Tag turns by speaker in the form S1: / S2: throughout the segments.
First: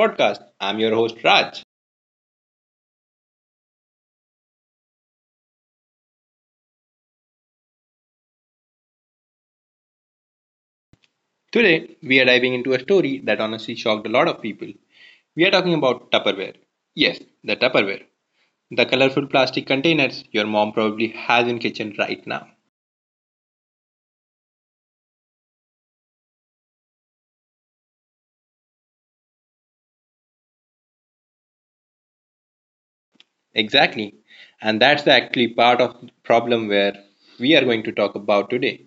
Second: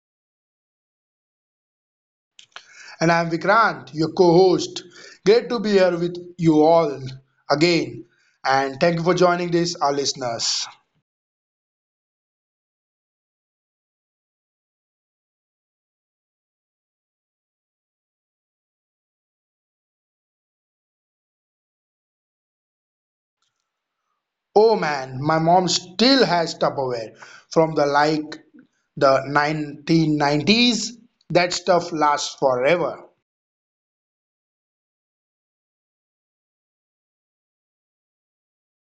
S1: podcast. I'm your host, Raj.
S2: And I'm Vikrant, your co host. Great to be here with you all again. And thank you for joining this, our listeners.
S1: Today, we are diving into a story that honestly shocked a lot of people. We are talking about Tupperware. Yes, the Tupperware. The colorful plastic containers your mom probably has in kitchen right now.
S2: Oh man, my mom still has Tupperware from the like the 1990s. That stuff lasts forever.
S1: Exactly. And that's actually part of the problem where we are going to talk about today.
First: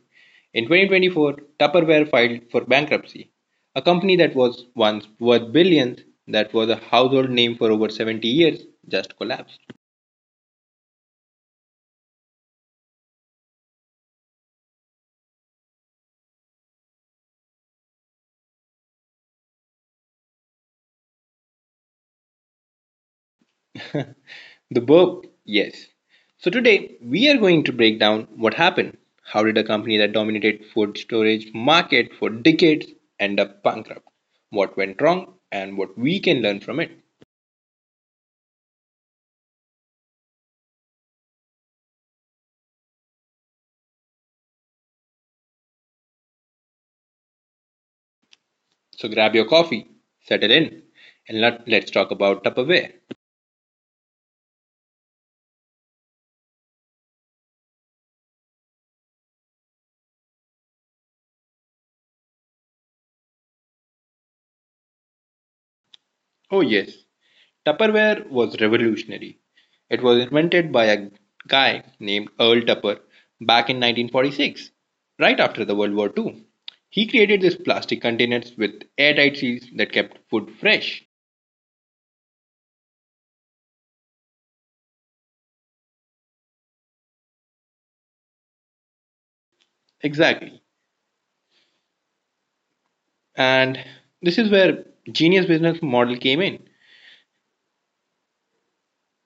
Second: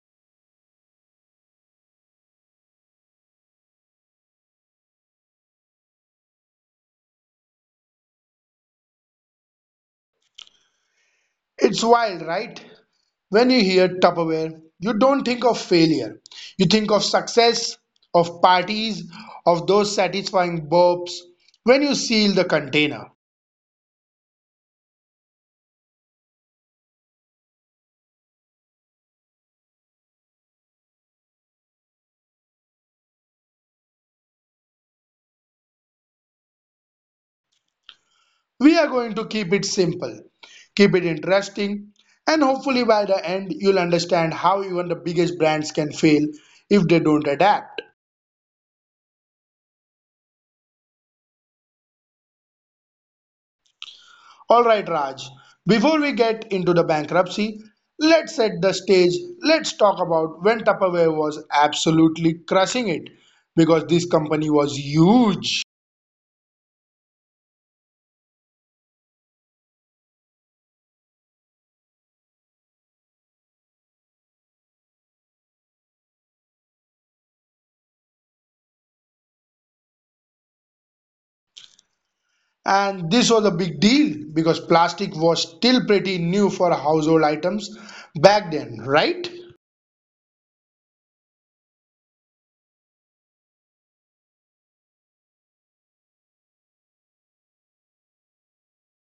S1: In 2024, Tupperware filed for bankruptcy. A company that was once worth billions, that was a household name for over 70 years, just collapsed.
S2: It's wild, right? When you hear Tupperware, you don't think of failure. You think of success, of parties, of those satisfying burps when you seal the container.
S1: The burp, yes. So today, we are going to break down what happened. How did a company that dominated food storage market for decades end up bankrupt? What went wrong and what we can learn from it.
S2: We are going to keep it simple, keep it interesting, and hopefully by the end you'll understand how even the biggest brands can fail if they don't adapt.
S1: So grab your coffee, settle in, and let's talk about Tupperware.
S2: Alright, Raj, before we get into the bankruptcy, let's set the stage. Let's talk about when Tupperware was absolutely crushing it, because this company was huge.
S1: Oh, yes, Tupperware was revolutionary. It was invented by a guy named Earl Tupper back in 1946, right after the World War II. He created these plastic containers with airtight seals that kept food fresh.
S2: And this was a big deal because plastic was still pretty new for household items back then, right?
S1: Exactly. And this is where genius business model came in.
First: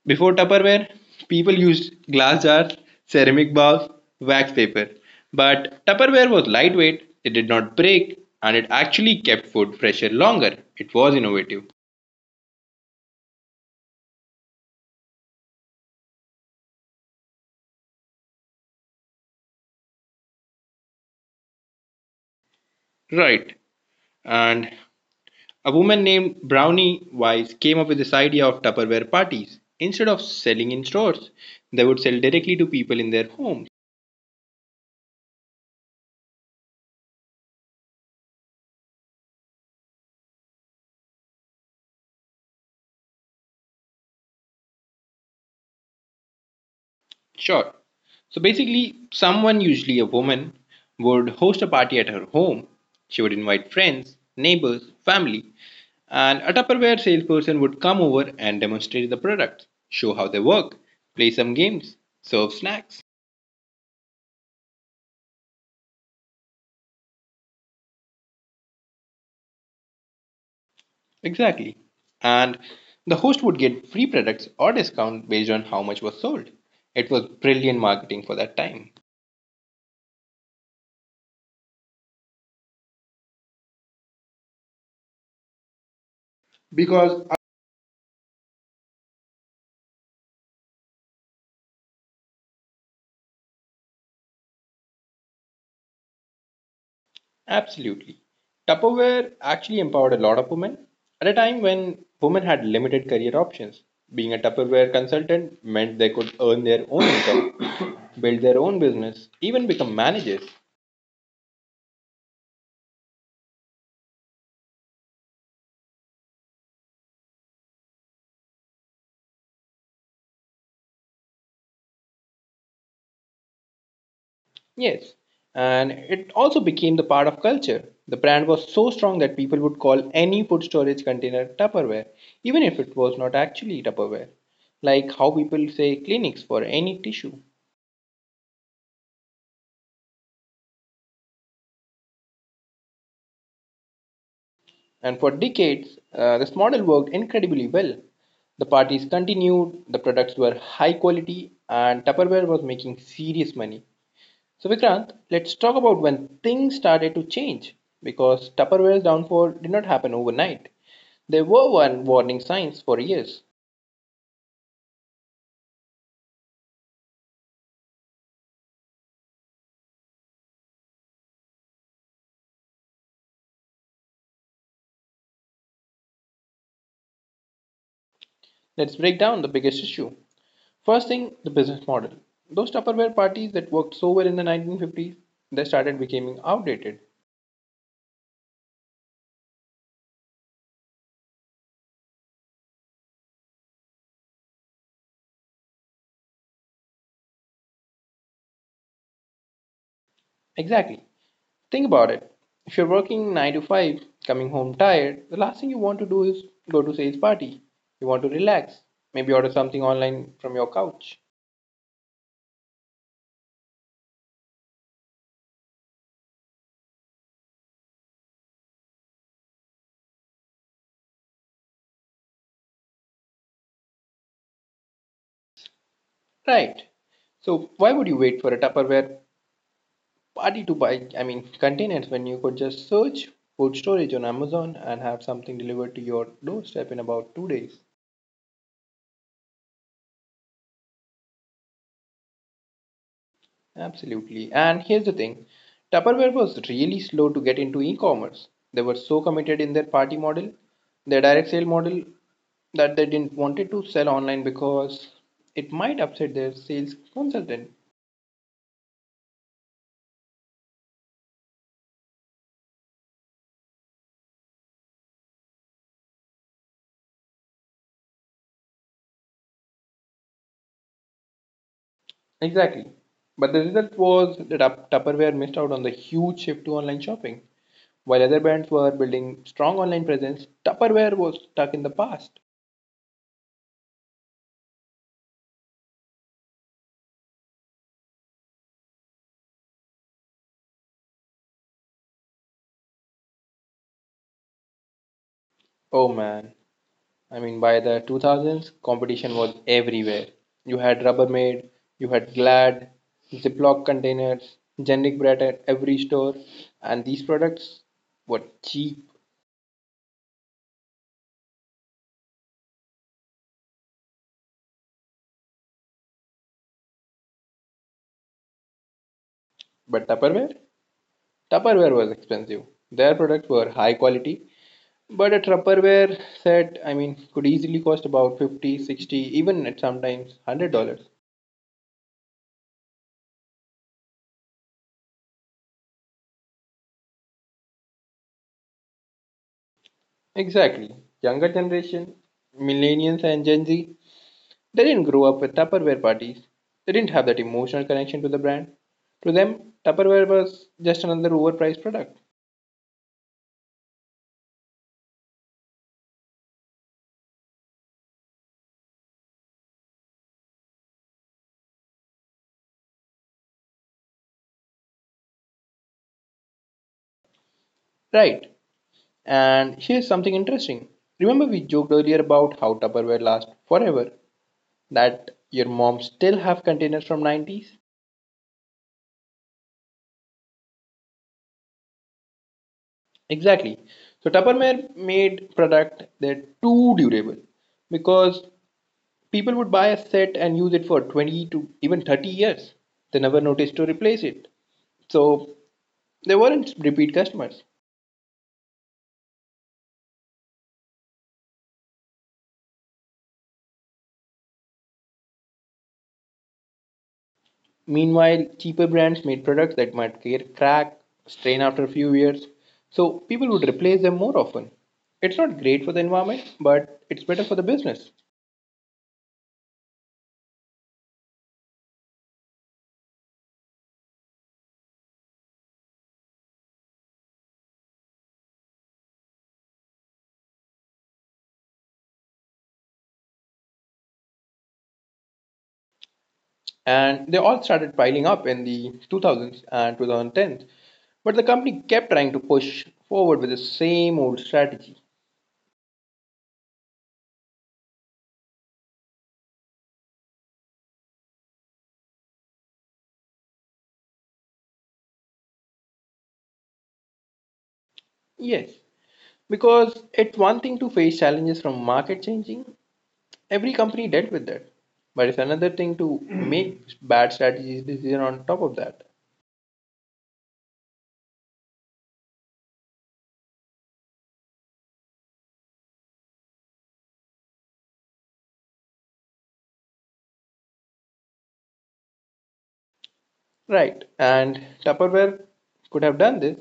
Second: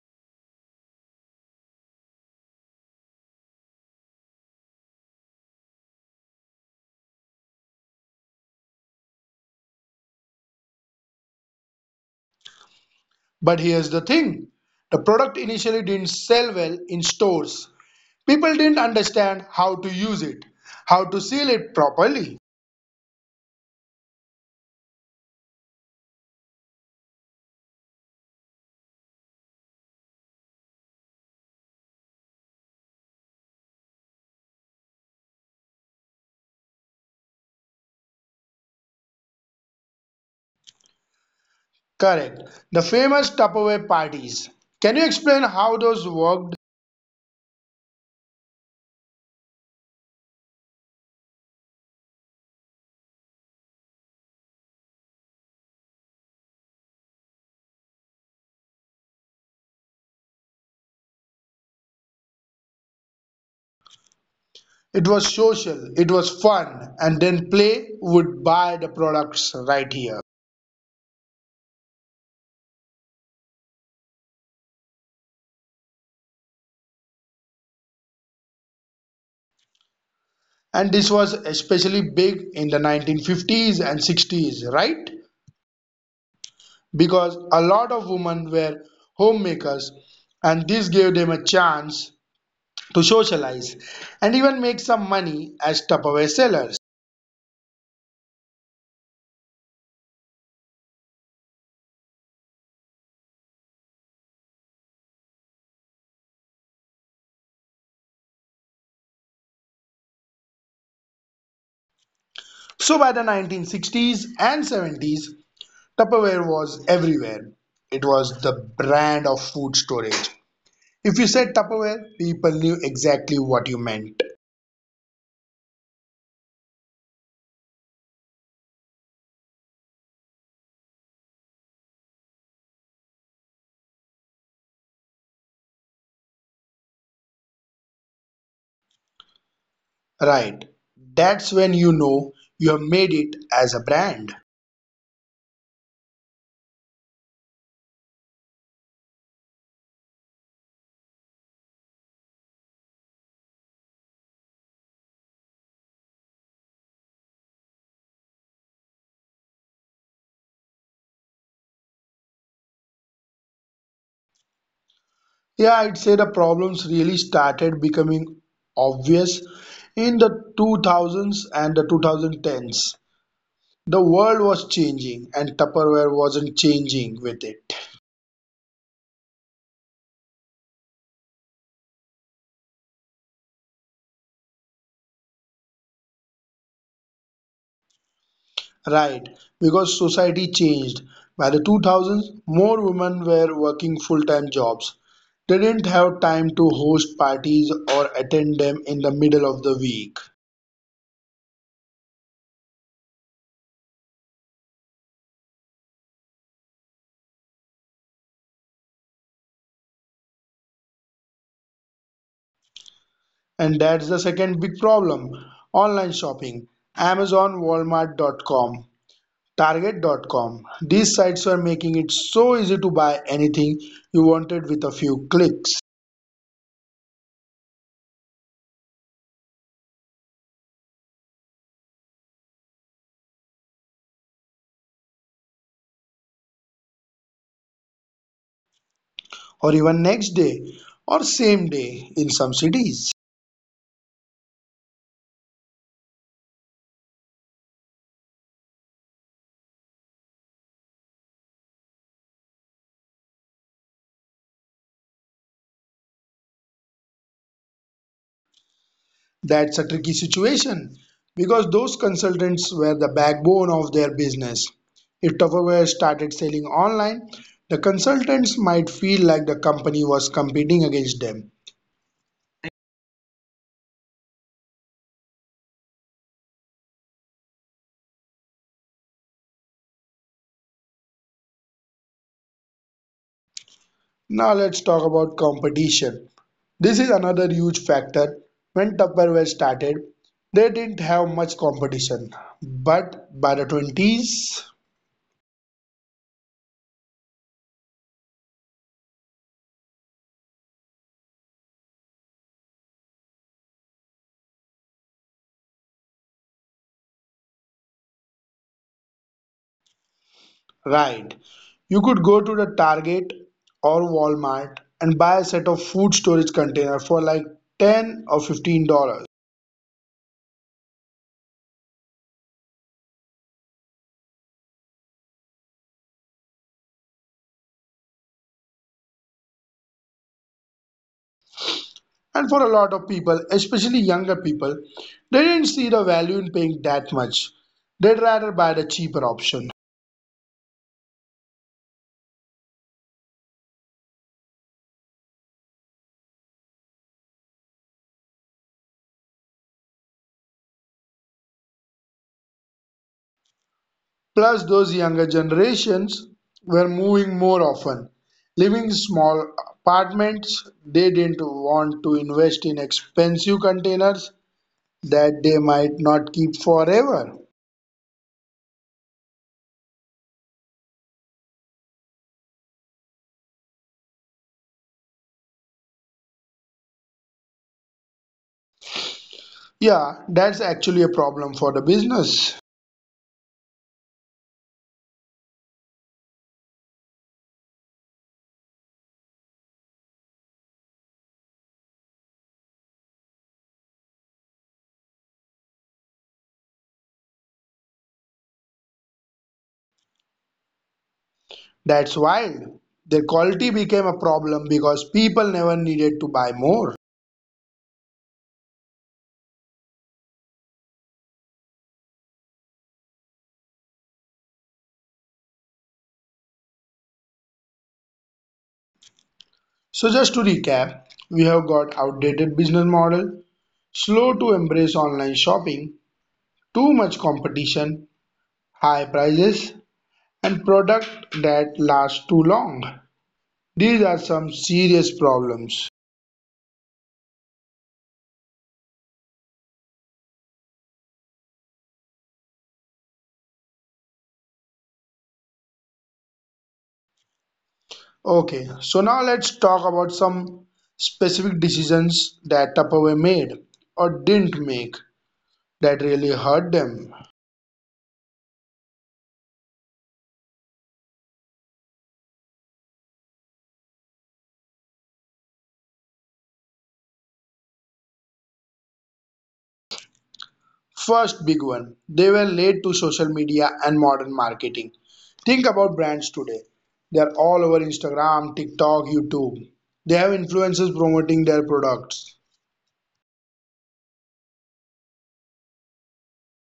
S1: Before Tupperware, people used glass jars, ceramic bowls, wax paper. But Tupperware was lightweight, it did not break, and it actually kept food fresher longer. It was innovative.
S2: But here's the thing, the product initially didn't sell well in stores. People didn't understand how to use it, how to seal it properly.
S1: Right. And a woman named Brownie Wise came up with this idea of Tupperware parties. Instead of selling in stores, they would sell directly to people in their homes.
S2: Correct. The famous Tupperware parties. Can you explain how those worked?
S1: Sure. So basically, someone, usually a woman, would host a party at her home. She would invite friends, neighbors, family, and a Tupperware salesperson would come over and demonstrate the products, show how they work, play some games, serve snacks.
S2: It was social, it was fun, and then Play would buy the products right here.
S1: Exactly. And the host would get free products or discount based on how much was sold. It was brilliant marketing for that time.
S2: And this was especially big in the 1950s and 60s, right?
S1: Because
S2: Because a lot of women were homemakers and this gave them a chance to socialize and even make some money as Tupperware sellers.
S1: absolutely, Tupperware actually empowered a lot of women at a time when women had limited career options. Being a Tupperware consultant meant they could earn their own income, build their own business, even become managers.
S2: So by the 1960s and 70s, Tupperware was everywhere. It was the brand of food storage. If you said Tupperware, people knew exactly what you meant.
S1: Yes. And it also became the part of culture. The brand was so strong that people would call any food storage container Tupperware, even if it was not actually Tupperware. Like how people say clinics for any tissue.
S2: Right. That's when you know you have made it as a brand.
S1: And for decades, this model worked incredibly well. The parties continued, the products were high quality, and Tupperware was making serious money. So, Vikrant, let's talk about when things started to change because Tupperware's downfall did not happen overnight. There were one warning signs for years.
S2: Yeah, I'd say the problems really started becoming obvious in the 2000s and the 2010s. The world was changing and Tupperware wasn't changing with it.
S1: Let's break down the biggest issue. First thing, the business model. Those Tupperware parties that worked so well in the 1950s, they started becoming outdated.
S2: Right, because society changed. By the 2000s, more women were working full time jobs. They didn't have time to host parties or attend them in the middle of the week.
S1: Exactly. Think about it. If you're working 9 to 5, coming home tired, the last thing you want to do is go to sales party. You want to relax, maybe order something online from your couch.
S2: And that's the second big problem, online shopping. Amazon, Walmart.com, Target.com. These sites were making it so easy to buy anything you wanted with a few clicks.
S1: Right. So why would you wait for a Tupperware party to buy, I mean, containers when you could just search food storage on Amazon and have something delivered to your doorstep in about 2 days?
S2: Or even next day, or same day in some cities.
S1: Absolutely. And here's the thing, Tupperware was really slow to get into e commerce. They were so committed in their party model, their direct sale model, that they didn't wanted to sell online because it might upset their sales consultant.
S2: That's a tricky situation because those consultants were the backbone of their business. If Tupperware started selling online, the consultants might feel like the company was competing against them.
S1: Exactly. But the result was that Tupperware missed out on the huge shift to online shopping. While other brands were building strong online presence, Tupperware was stuck in the past.
S2: Now let's talk about competition. This is another huge factor. When Tupperware started, they didn't have much competition, but by the 20s.
S1: Oh man. I mean, by the 2000s, competition was everywhere. You had Rubbermaid, you had Glad, Ziploc containers, generic bread at every store, and these products were cheap.
S2: Right. You could go to the Target or Walmart and buy a set of food storage container for like 10 or $15.
S1: But Tupperware? Tupperware was expensive. Their products were high quality, but a Tupperware set, I mean, could easily cost about 50, 60, even at sometimes $100.
S2: And for a lot of people, especially younger people, they didn't see the value in paying that much. They'd rather buy the cheaper option.
S1: Exactly. Younger generation, millennials and Gen Z, they didn't grow up with Tupperware parties. They didn't have that emotional connection to the brand. To them, Tupperware was just another overpriced product.
S2: Plus, those younger generations were moving more often, living in small apartments. They didn't want to invest in expensive containers that they might not keep forever.
S1: Right. And here's something interesting. Remember we joked earlier about how Tupperware lasts forever? That your mom still have containers from 90s?
S2: Yeah, that's actually a problem for the business.
S1: Exactly. So Tupperware made product that too durable because people would buy a set and use it for 20 to even 30 years. They never noticed to replace it. So they weren't repeat customers.
S2: That's wild. Their quality became a problem because people never needed to buy more.
S1: Meanwhile, cheaper brands made products that might crack, strain after a few years, so people would replace them more often. It's not great for the environment, but it's better for the business.
S2: So just to recap, we have got outdated business model, slow to embrace online shopping, too much competition, high prices, and product that last too long. These are some serious problems.
S1: And they all started piling up in the 2000s and 2010s. But the company kept trying to push forward with the same old strategy.
S2: Okay, so now let's talk about some specific decisions that Tupperware made or didn't make that really hurt them.
S1: Yes, because it's one thing to face challenges from market changing, every company dealt with that. But it's another thing to make bad strategies decision on top of that.
S2: First big one, they were late to social media and modern marketing. Think about brands today. They are all over Instagram, TikTok, YouTube. They have influencers promoting their products.
S1: Right. And Tupperware could have done this.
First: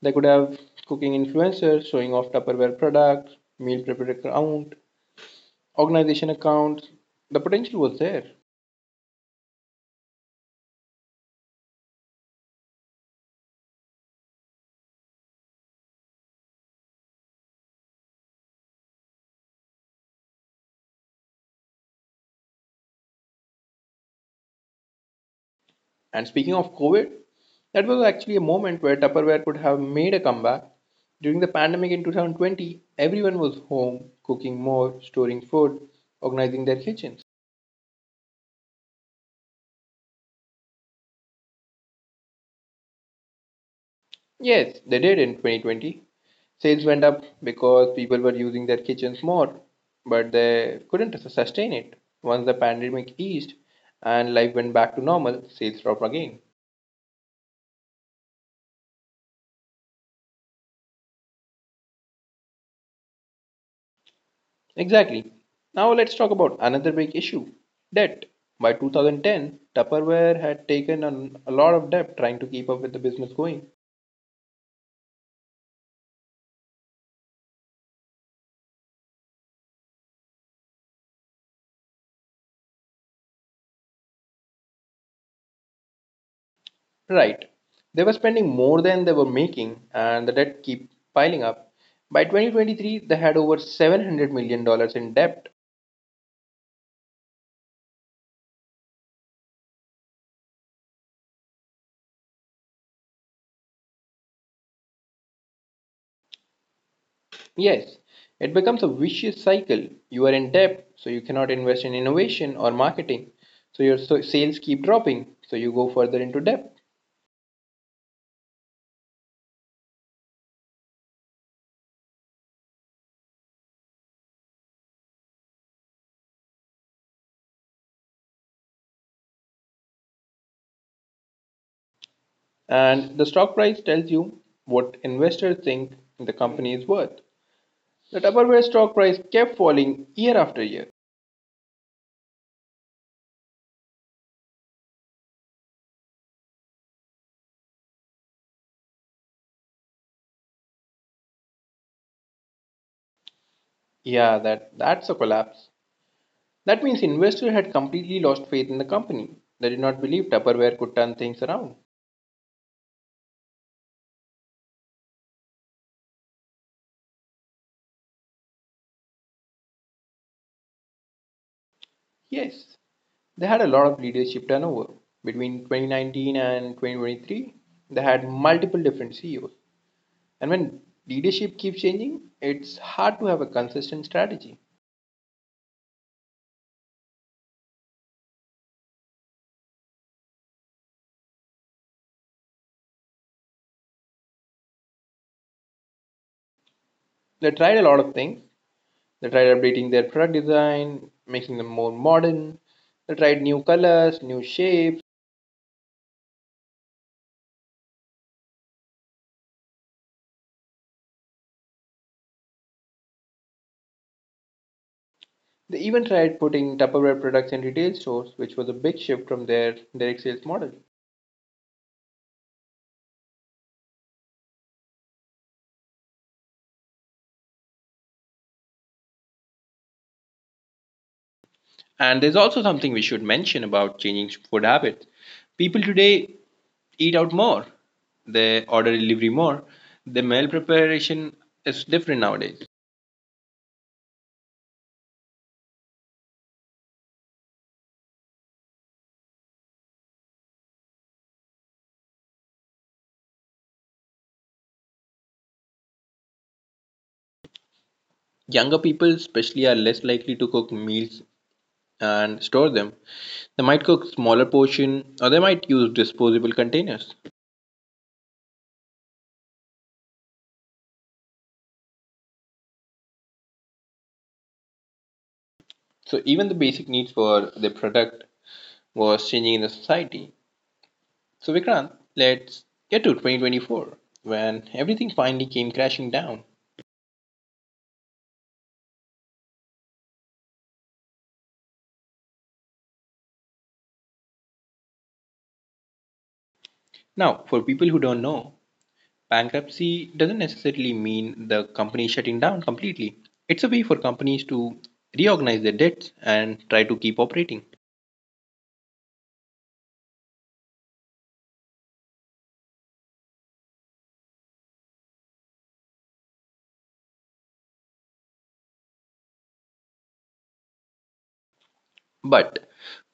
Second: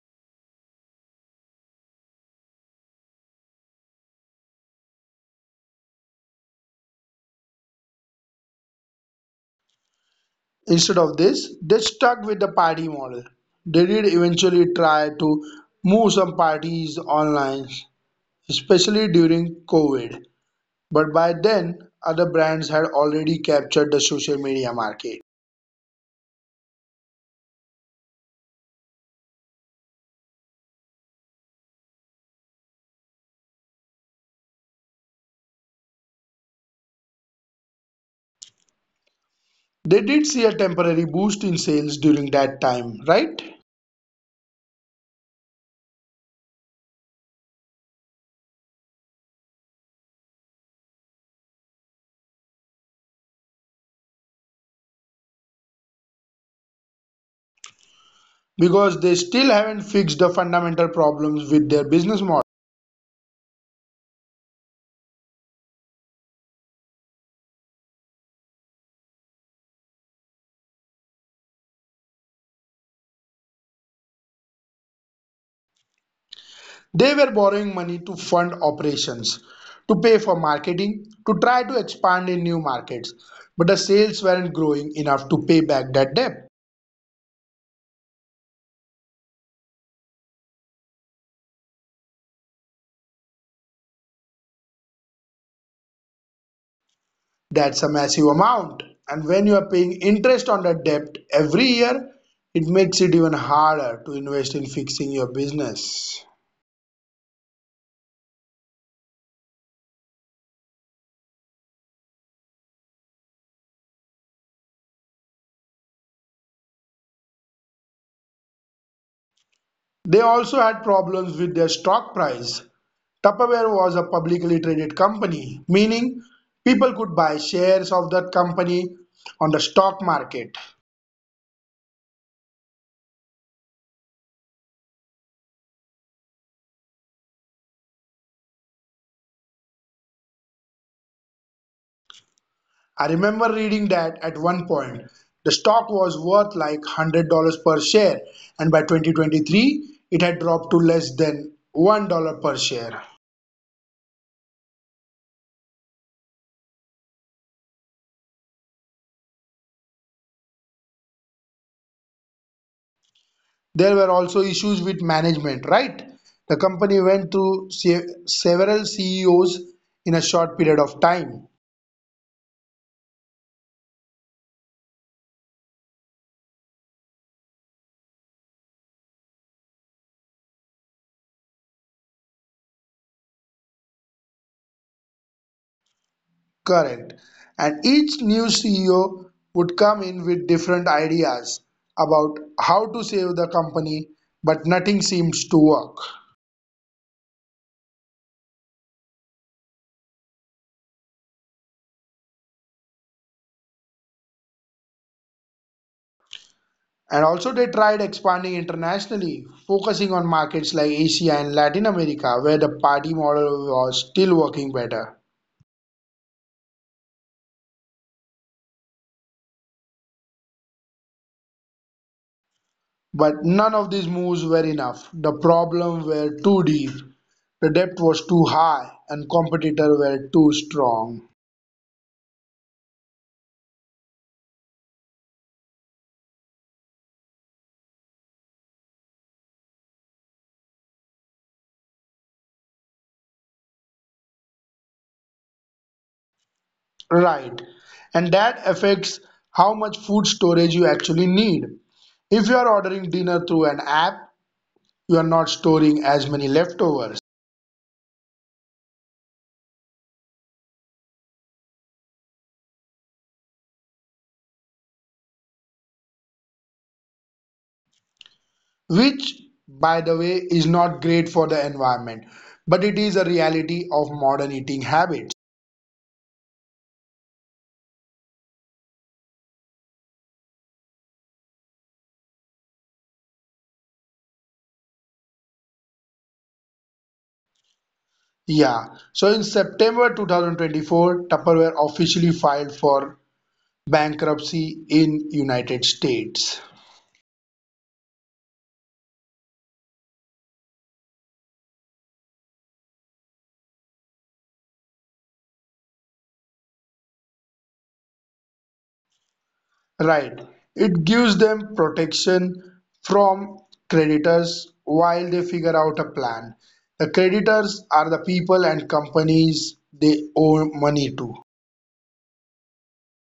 S1: They could have cooking influencers showing off Tupperware products, meal prepper account, organization accounts. The potential was there.
S2: Instead of this, they stuck with the party model. They did eventually try to move some parties online, especially during COVID. But by then, other brands had already captured the social media market.
S1: And speaking of COVID, that was actually a moment where Tupperware could have made a comeback. During the pandemic in 2020, everyone was home, cooking more, storing food, organizing their kitchens.
S2: They did see a temporary boost in sales during that time, right?
S1: Yes, they did in 2020. Sales went up because people were using their kitchens more, but they couldn't sustain it. Once the pandemic eased and life went back to normal, sales dropped again.
S2: Because they still haven't fixed the fundamental problems with their business model.
S1: Exactly. Now let's talk about another big issue, debt. By 2010, Tupperware had taken on a lot of debt trying to keep up with the business going.
S2: They were borrowing money to fund operations, to pay for marketing, to try to expand in new markets, but the sales weren't growing enough to pay back that debt.
S1: Right. They were spending more than they were making, and the debt keep piling up. By 2023, they had over $700 million dollars in debt.
S2: That's a massive amount, and when you are paying interest on that debt every year, it makes it even harder to invest in fixing your business.
S1: Yes, it becomes a vicious cycle. You are in debt, so you cannot invest in innovation or marketing. So your sales keep dropping, so you go further into debt.
S2: They also had problems with their stock price. Tupperware was a publicly traded company, meaning people could buy shares of that company on the stock market.
S1: And the stock price tells you what investors think the company is worth. The Tupperware stock price kept falling year after year.
S2: I remember reading that at one point the stock was worth like $100 per share, and by 2023 it had dropped to less than $1 per share.
S1: Yeah, that's a collapse. That means investors had completely lost faith in the company. They did not believe Tupperware could turn things around.
S2: There were also issues with management, right? The company went through several CEOs in a short period of time.
S1: Yes, they had a lot of leadership turnover. Between 2019 and 2023, they had multiple different CEOs. And when leadership keeps changing, it's hard to have a consistent strategy.
S2: Correct. And each new CEO would come in with different ideas about how to save the company, but nothing seems to work.
S1: They tried a lot of things. They tried updating their product design, making them more modern. They tried new colors, new shapes.
S2: And also, they tried expanding internationally, focusing on markets like Asia and Latin America, where the party model was still working better.
S1: They even tried putting Tupperware products in retail stores, which was a big shift from their direct sales model.
S2: But none of these moves were enough. The problems were too deep, the debt was too high, and competitors were too strong.
S1: And there's also something we should mention about changing food habits. People today eat out more, they order delivery more, the meal preparation is different nowadays.
S2: Right. And that affects how much food storage you actually need. If you are ordering dinner through an app, you are not storing as many leftovers,
S1: Younger people, especially, are less likely to cook meals and store them. They might cook smaller portion or they might use disposable containers.
S2: which, by the way, is not great for the environment, but it is a reality of modern eating habits.
S1: So even the basic needs for the product was changing in the society. So, Vikrant, let's get to 2024 when everything finally came crashing down.
S2: Yeah, so in September 2024, Tupperware officially filed for bankruptcy in United States.
S1: Now, for people who don't know, bankruptcy doesn't necessarily mean the company shutting down completely. It's a way for companies to reorganize their debts and try to keep operating.
S2: Right. It gives them protection from creditors while they figure out a plan. The creditors are the people and companies they owe money to.
S1: But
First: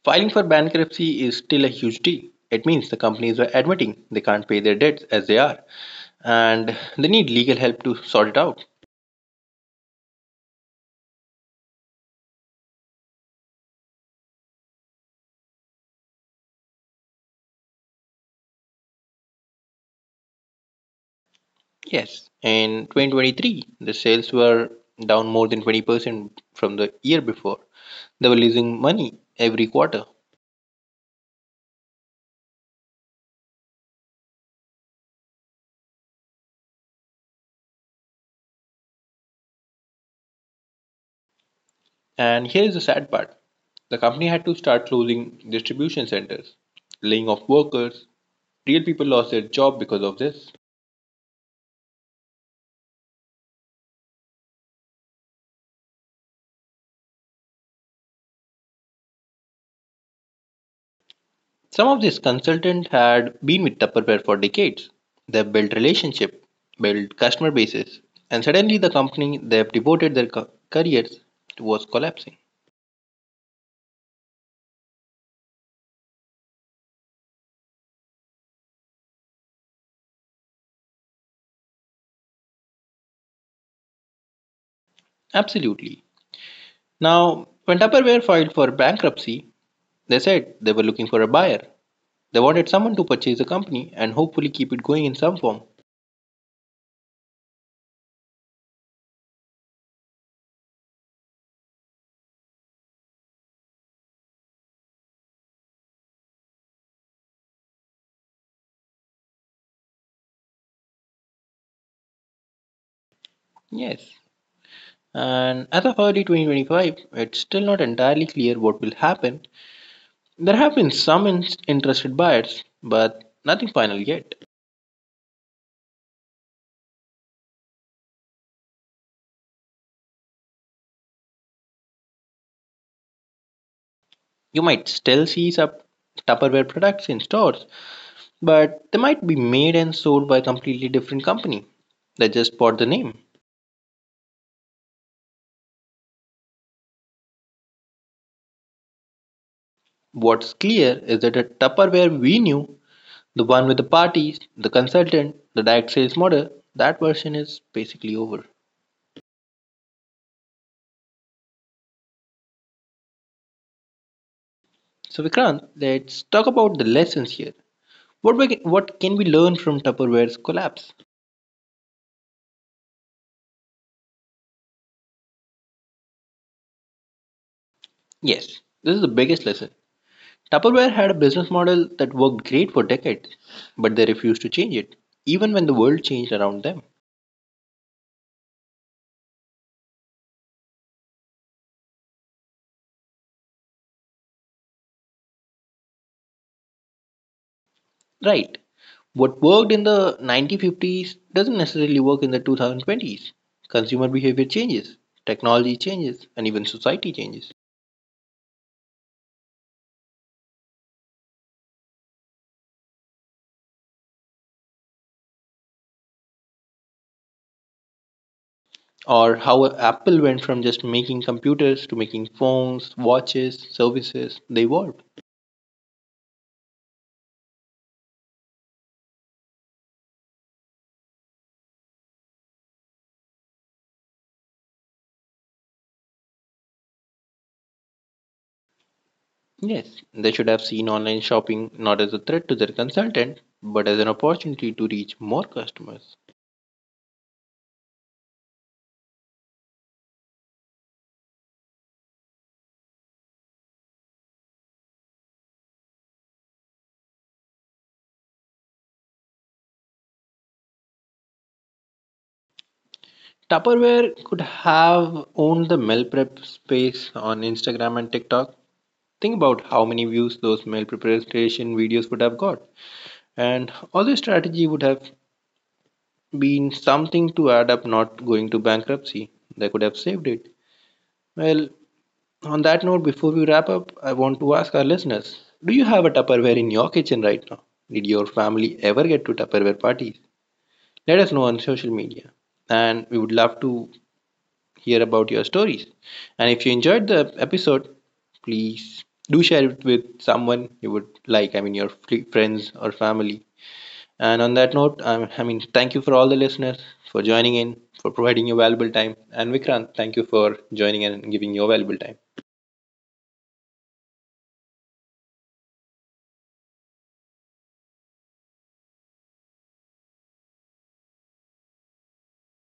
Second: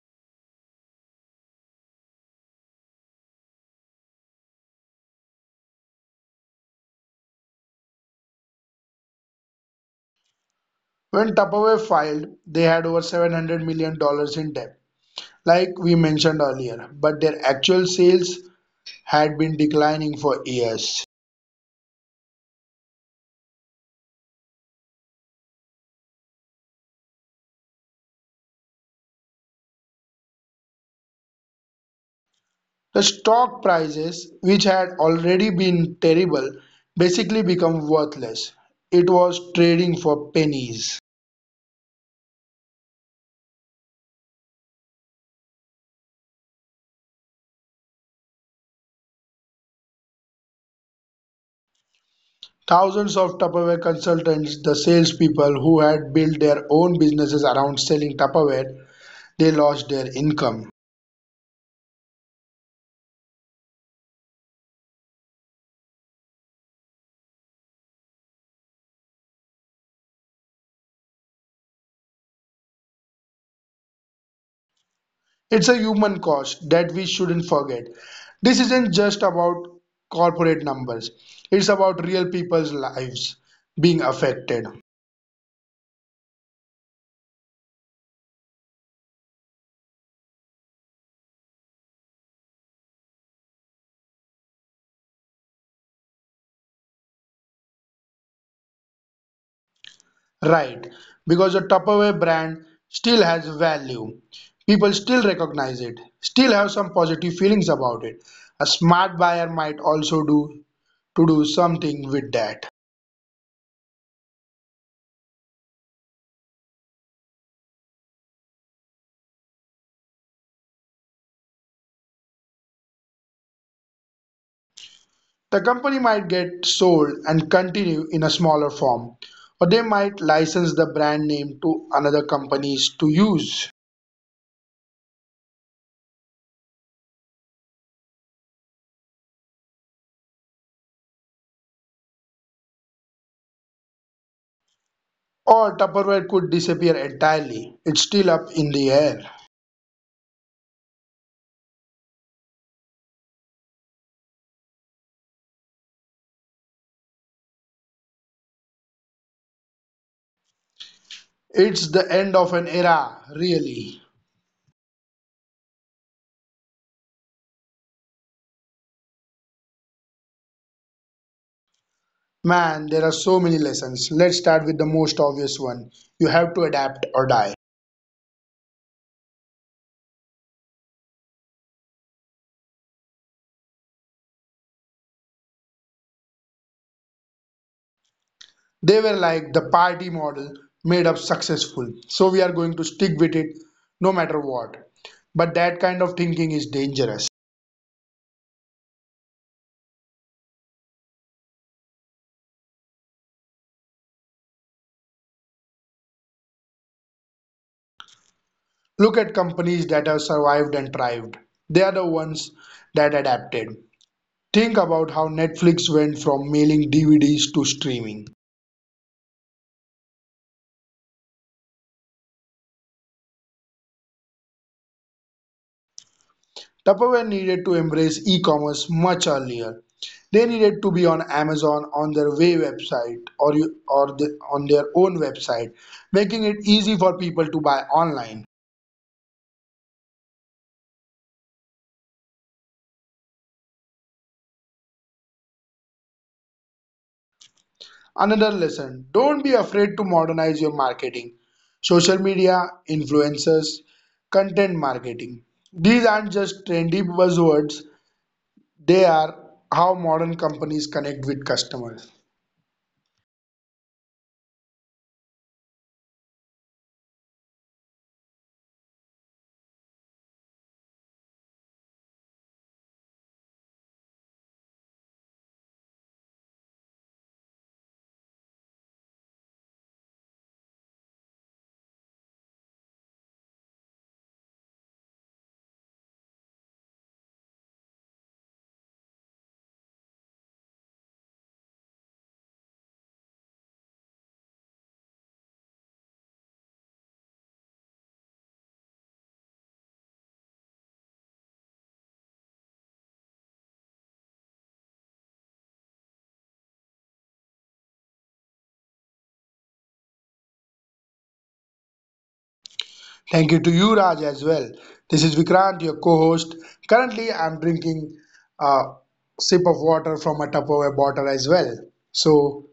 S1: filing for bankruptcy is still a huge deal. It means the companies are admitting they can't pay their debts as they are and they need legal help to sort it out.
S2: When Tupperware filed, they had over $700 million dollars in debt, like we mentioned earlier, but their actual sales had been declining for years.
S1: Yes, in 2023, the sales were down more than 20% from the year before. They were losing money every quarter.
S2: The stock prices, which had already been terrible, basically become worthless. It was trading for pennies.
S1: And here is the sad part, the company had to start closing distribution centers, laying off workers. Real people lost their job because of this.
S2: Thousands of Tupperware consultants, the salespeople who had built their own businesses around selling Tupperware, they lost their income.
S1: Some of these consultants had been with Tupperware for decades. They have built relationship, built customer bases, and suddenly the company they have devoted their careers towards collapsing.
S2: It's a human cost that we shouldn't forget. This isn't just about corporate numbers, it's about real people's lives being affected.
S1: Absolutely. Now, when Tupperware filed for bankruptcy, they said they were looking for a buyer. They wanted someone to purchase the company and hopefully keep it going in some form.
S2: Right, because the Tupperware brand still has value. People still recognize it, still have some positive feelings about it. A smart buyer might also do to do something with that.
S1: Yes. And as of early 2025, it's still not entirely clear what will happen. There have been some interested buyers, but nothing final yet.
S2: The company might get sold and continue in a smaller form, or they might license the brand name to another companies to use.
S1: You might still see some Tupperware products in stores, but they might be made and sold by a completely different company. They just bought the name.
S2: Or Tupperware could disappear entirely. It's still up in the air.
S1: What's clear is that the Tupperware we knew, the one with the parties, the consultant, the direct sales model, that version is basically over.
S2: It's the end of an era, really.
S1: So Vikrant, let's talk about the lessons here. What can we learn from Tupperware's collapse?
S2: Man, there are so many lessons. Let's start with the most obvious one. You have to adapt or die.
S1: Yes, this is the biggest lesson. Tupperware had a business model that worked great for decades, but they refused to change it, even when the world changed around them.
S2: They were like, the party model made up successful. So we are going to stick with it no matter what. But that kind of thinking is dangerous.
S1: Right. What worked in the 1950s doesn't necessarily work in the 2020s. Consumer behavior changes, technology changes, and even society changes.
S2: Look at companies that have survived and thrived. They are the ones that adapted. Think about how Netflix went from mailing DVDs to streaming.
S1: Or how Apple went from just making computers to making phones, watches, services. They evolved.
S2: Tupperware needed to embrace e commerce much earlier. They needed to be on Amazon on their Way website or, you- or the, on their own website, making it easy for people to buy online.
S1: Yes, they should have seen online shopping not as a threat to their consultant, but as an opportunity to reach more customers.
S2: Another lesson, don't be afraid to modernize your marketing. Social media, influencers, content marketing. These aren't just trendy buzzwords, they are how modern companies connect with customers.
S1: Tupperware could have owned the meal prep space on Instagram and TikTok. Think about how many views those meal preparation videos would have got. And all the strategy would have been something to add up not going to bankruptcy. They could have saved it. Well, on that note, before we wrap up, I want to ask our listeners, do you have a Tupperware in your kitchen right now? Did your family ever get to Tupperware parties? Let us know on social media. And we would love to hear about your stories. And if you enjoyed the episode, please do share it with someone you would like. I mean, your friends or family. And on that note, thank you for all the listeners for joining in, for providing your valuable time. And Vikrant, thank you for joining in and giving your valuable time.
S2: Thank you to you, Raj, as well. This is Vikrant, your co host. Currently, I'm drinking a sip of water from a Tupperware bottle as well. So,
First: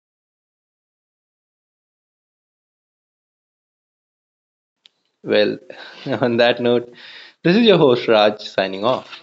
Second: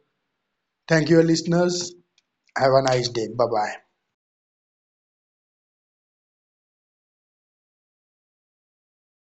S2: thank you, listeners. Have a nice day. Bye bye.
S1: Well, on that note, this is your host Raj signing off.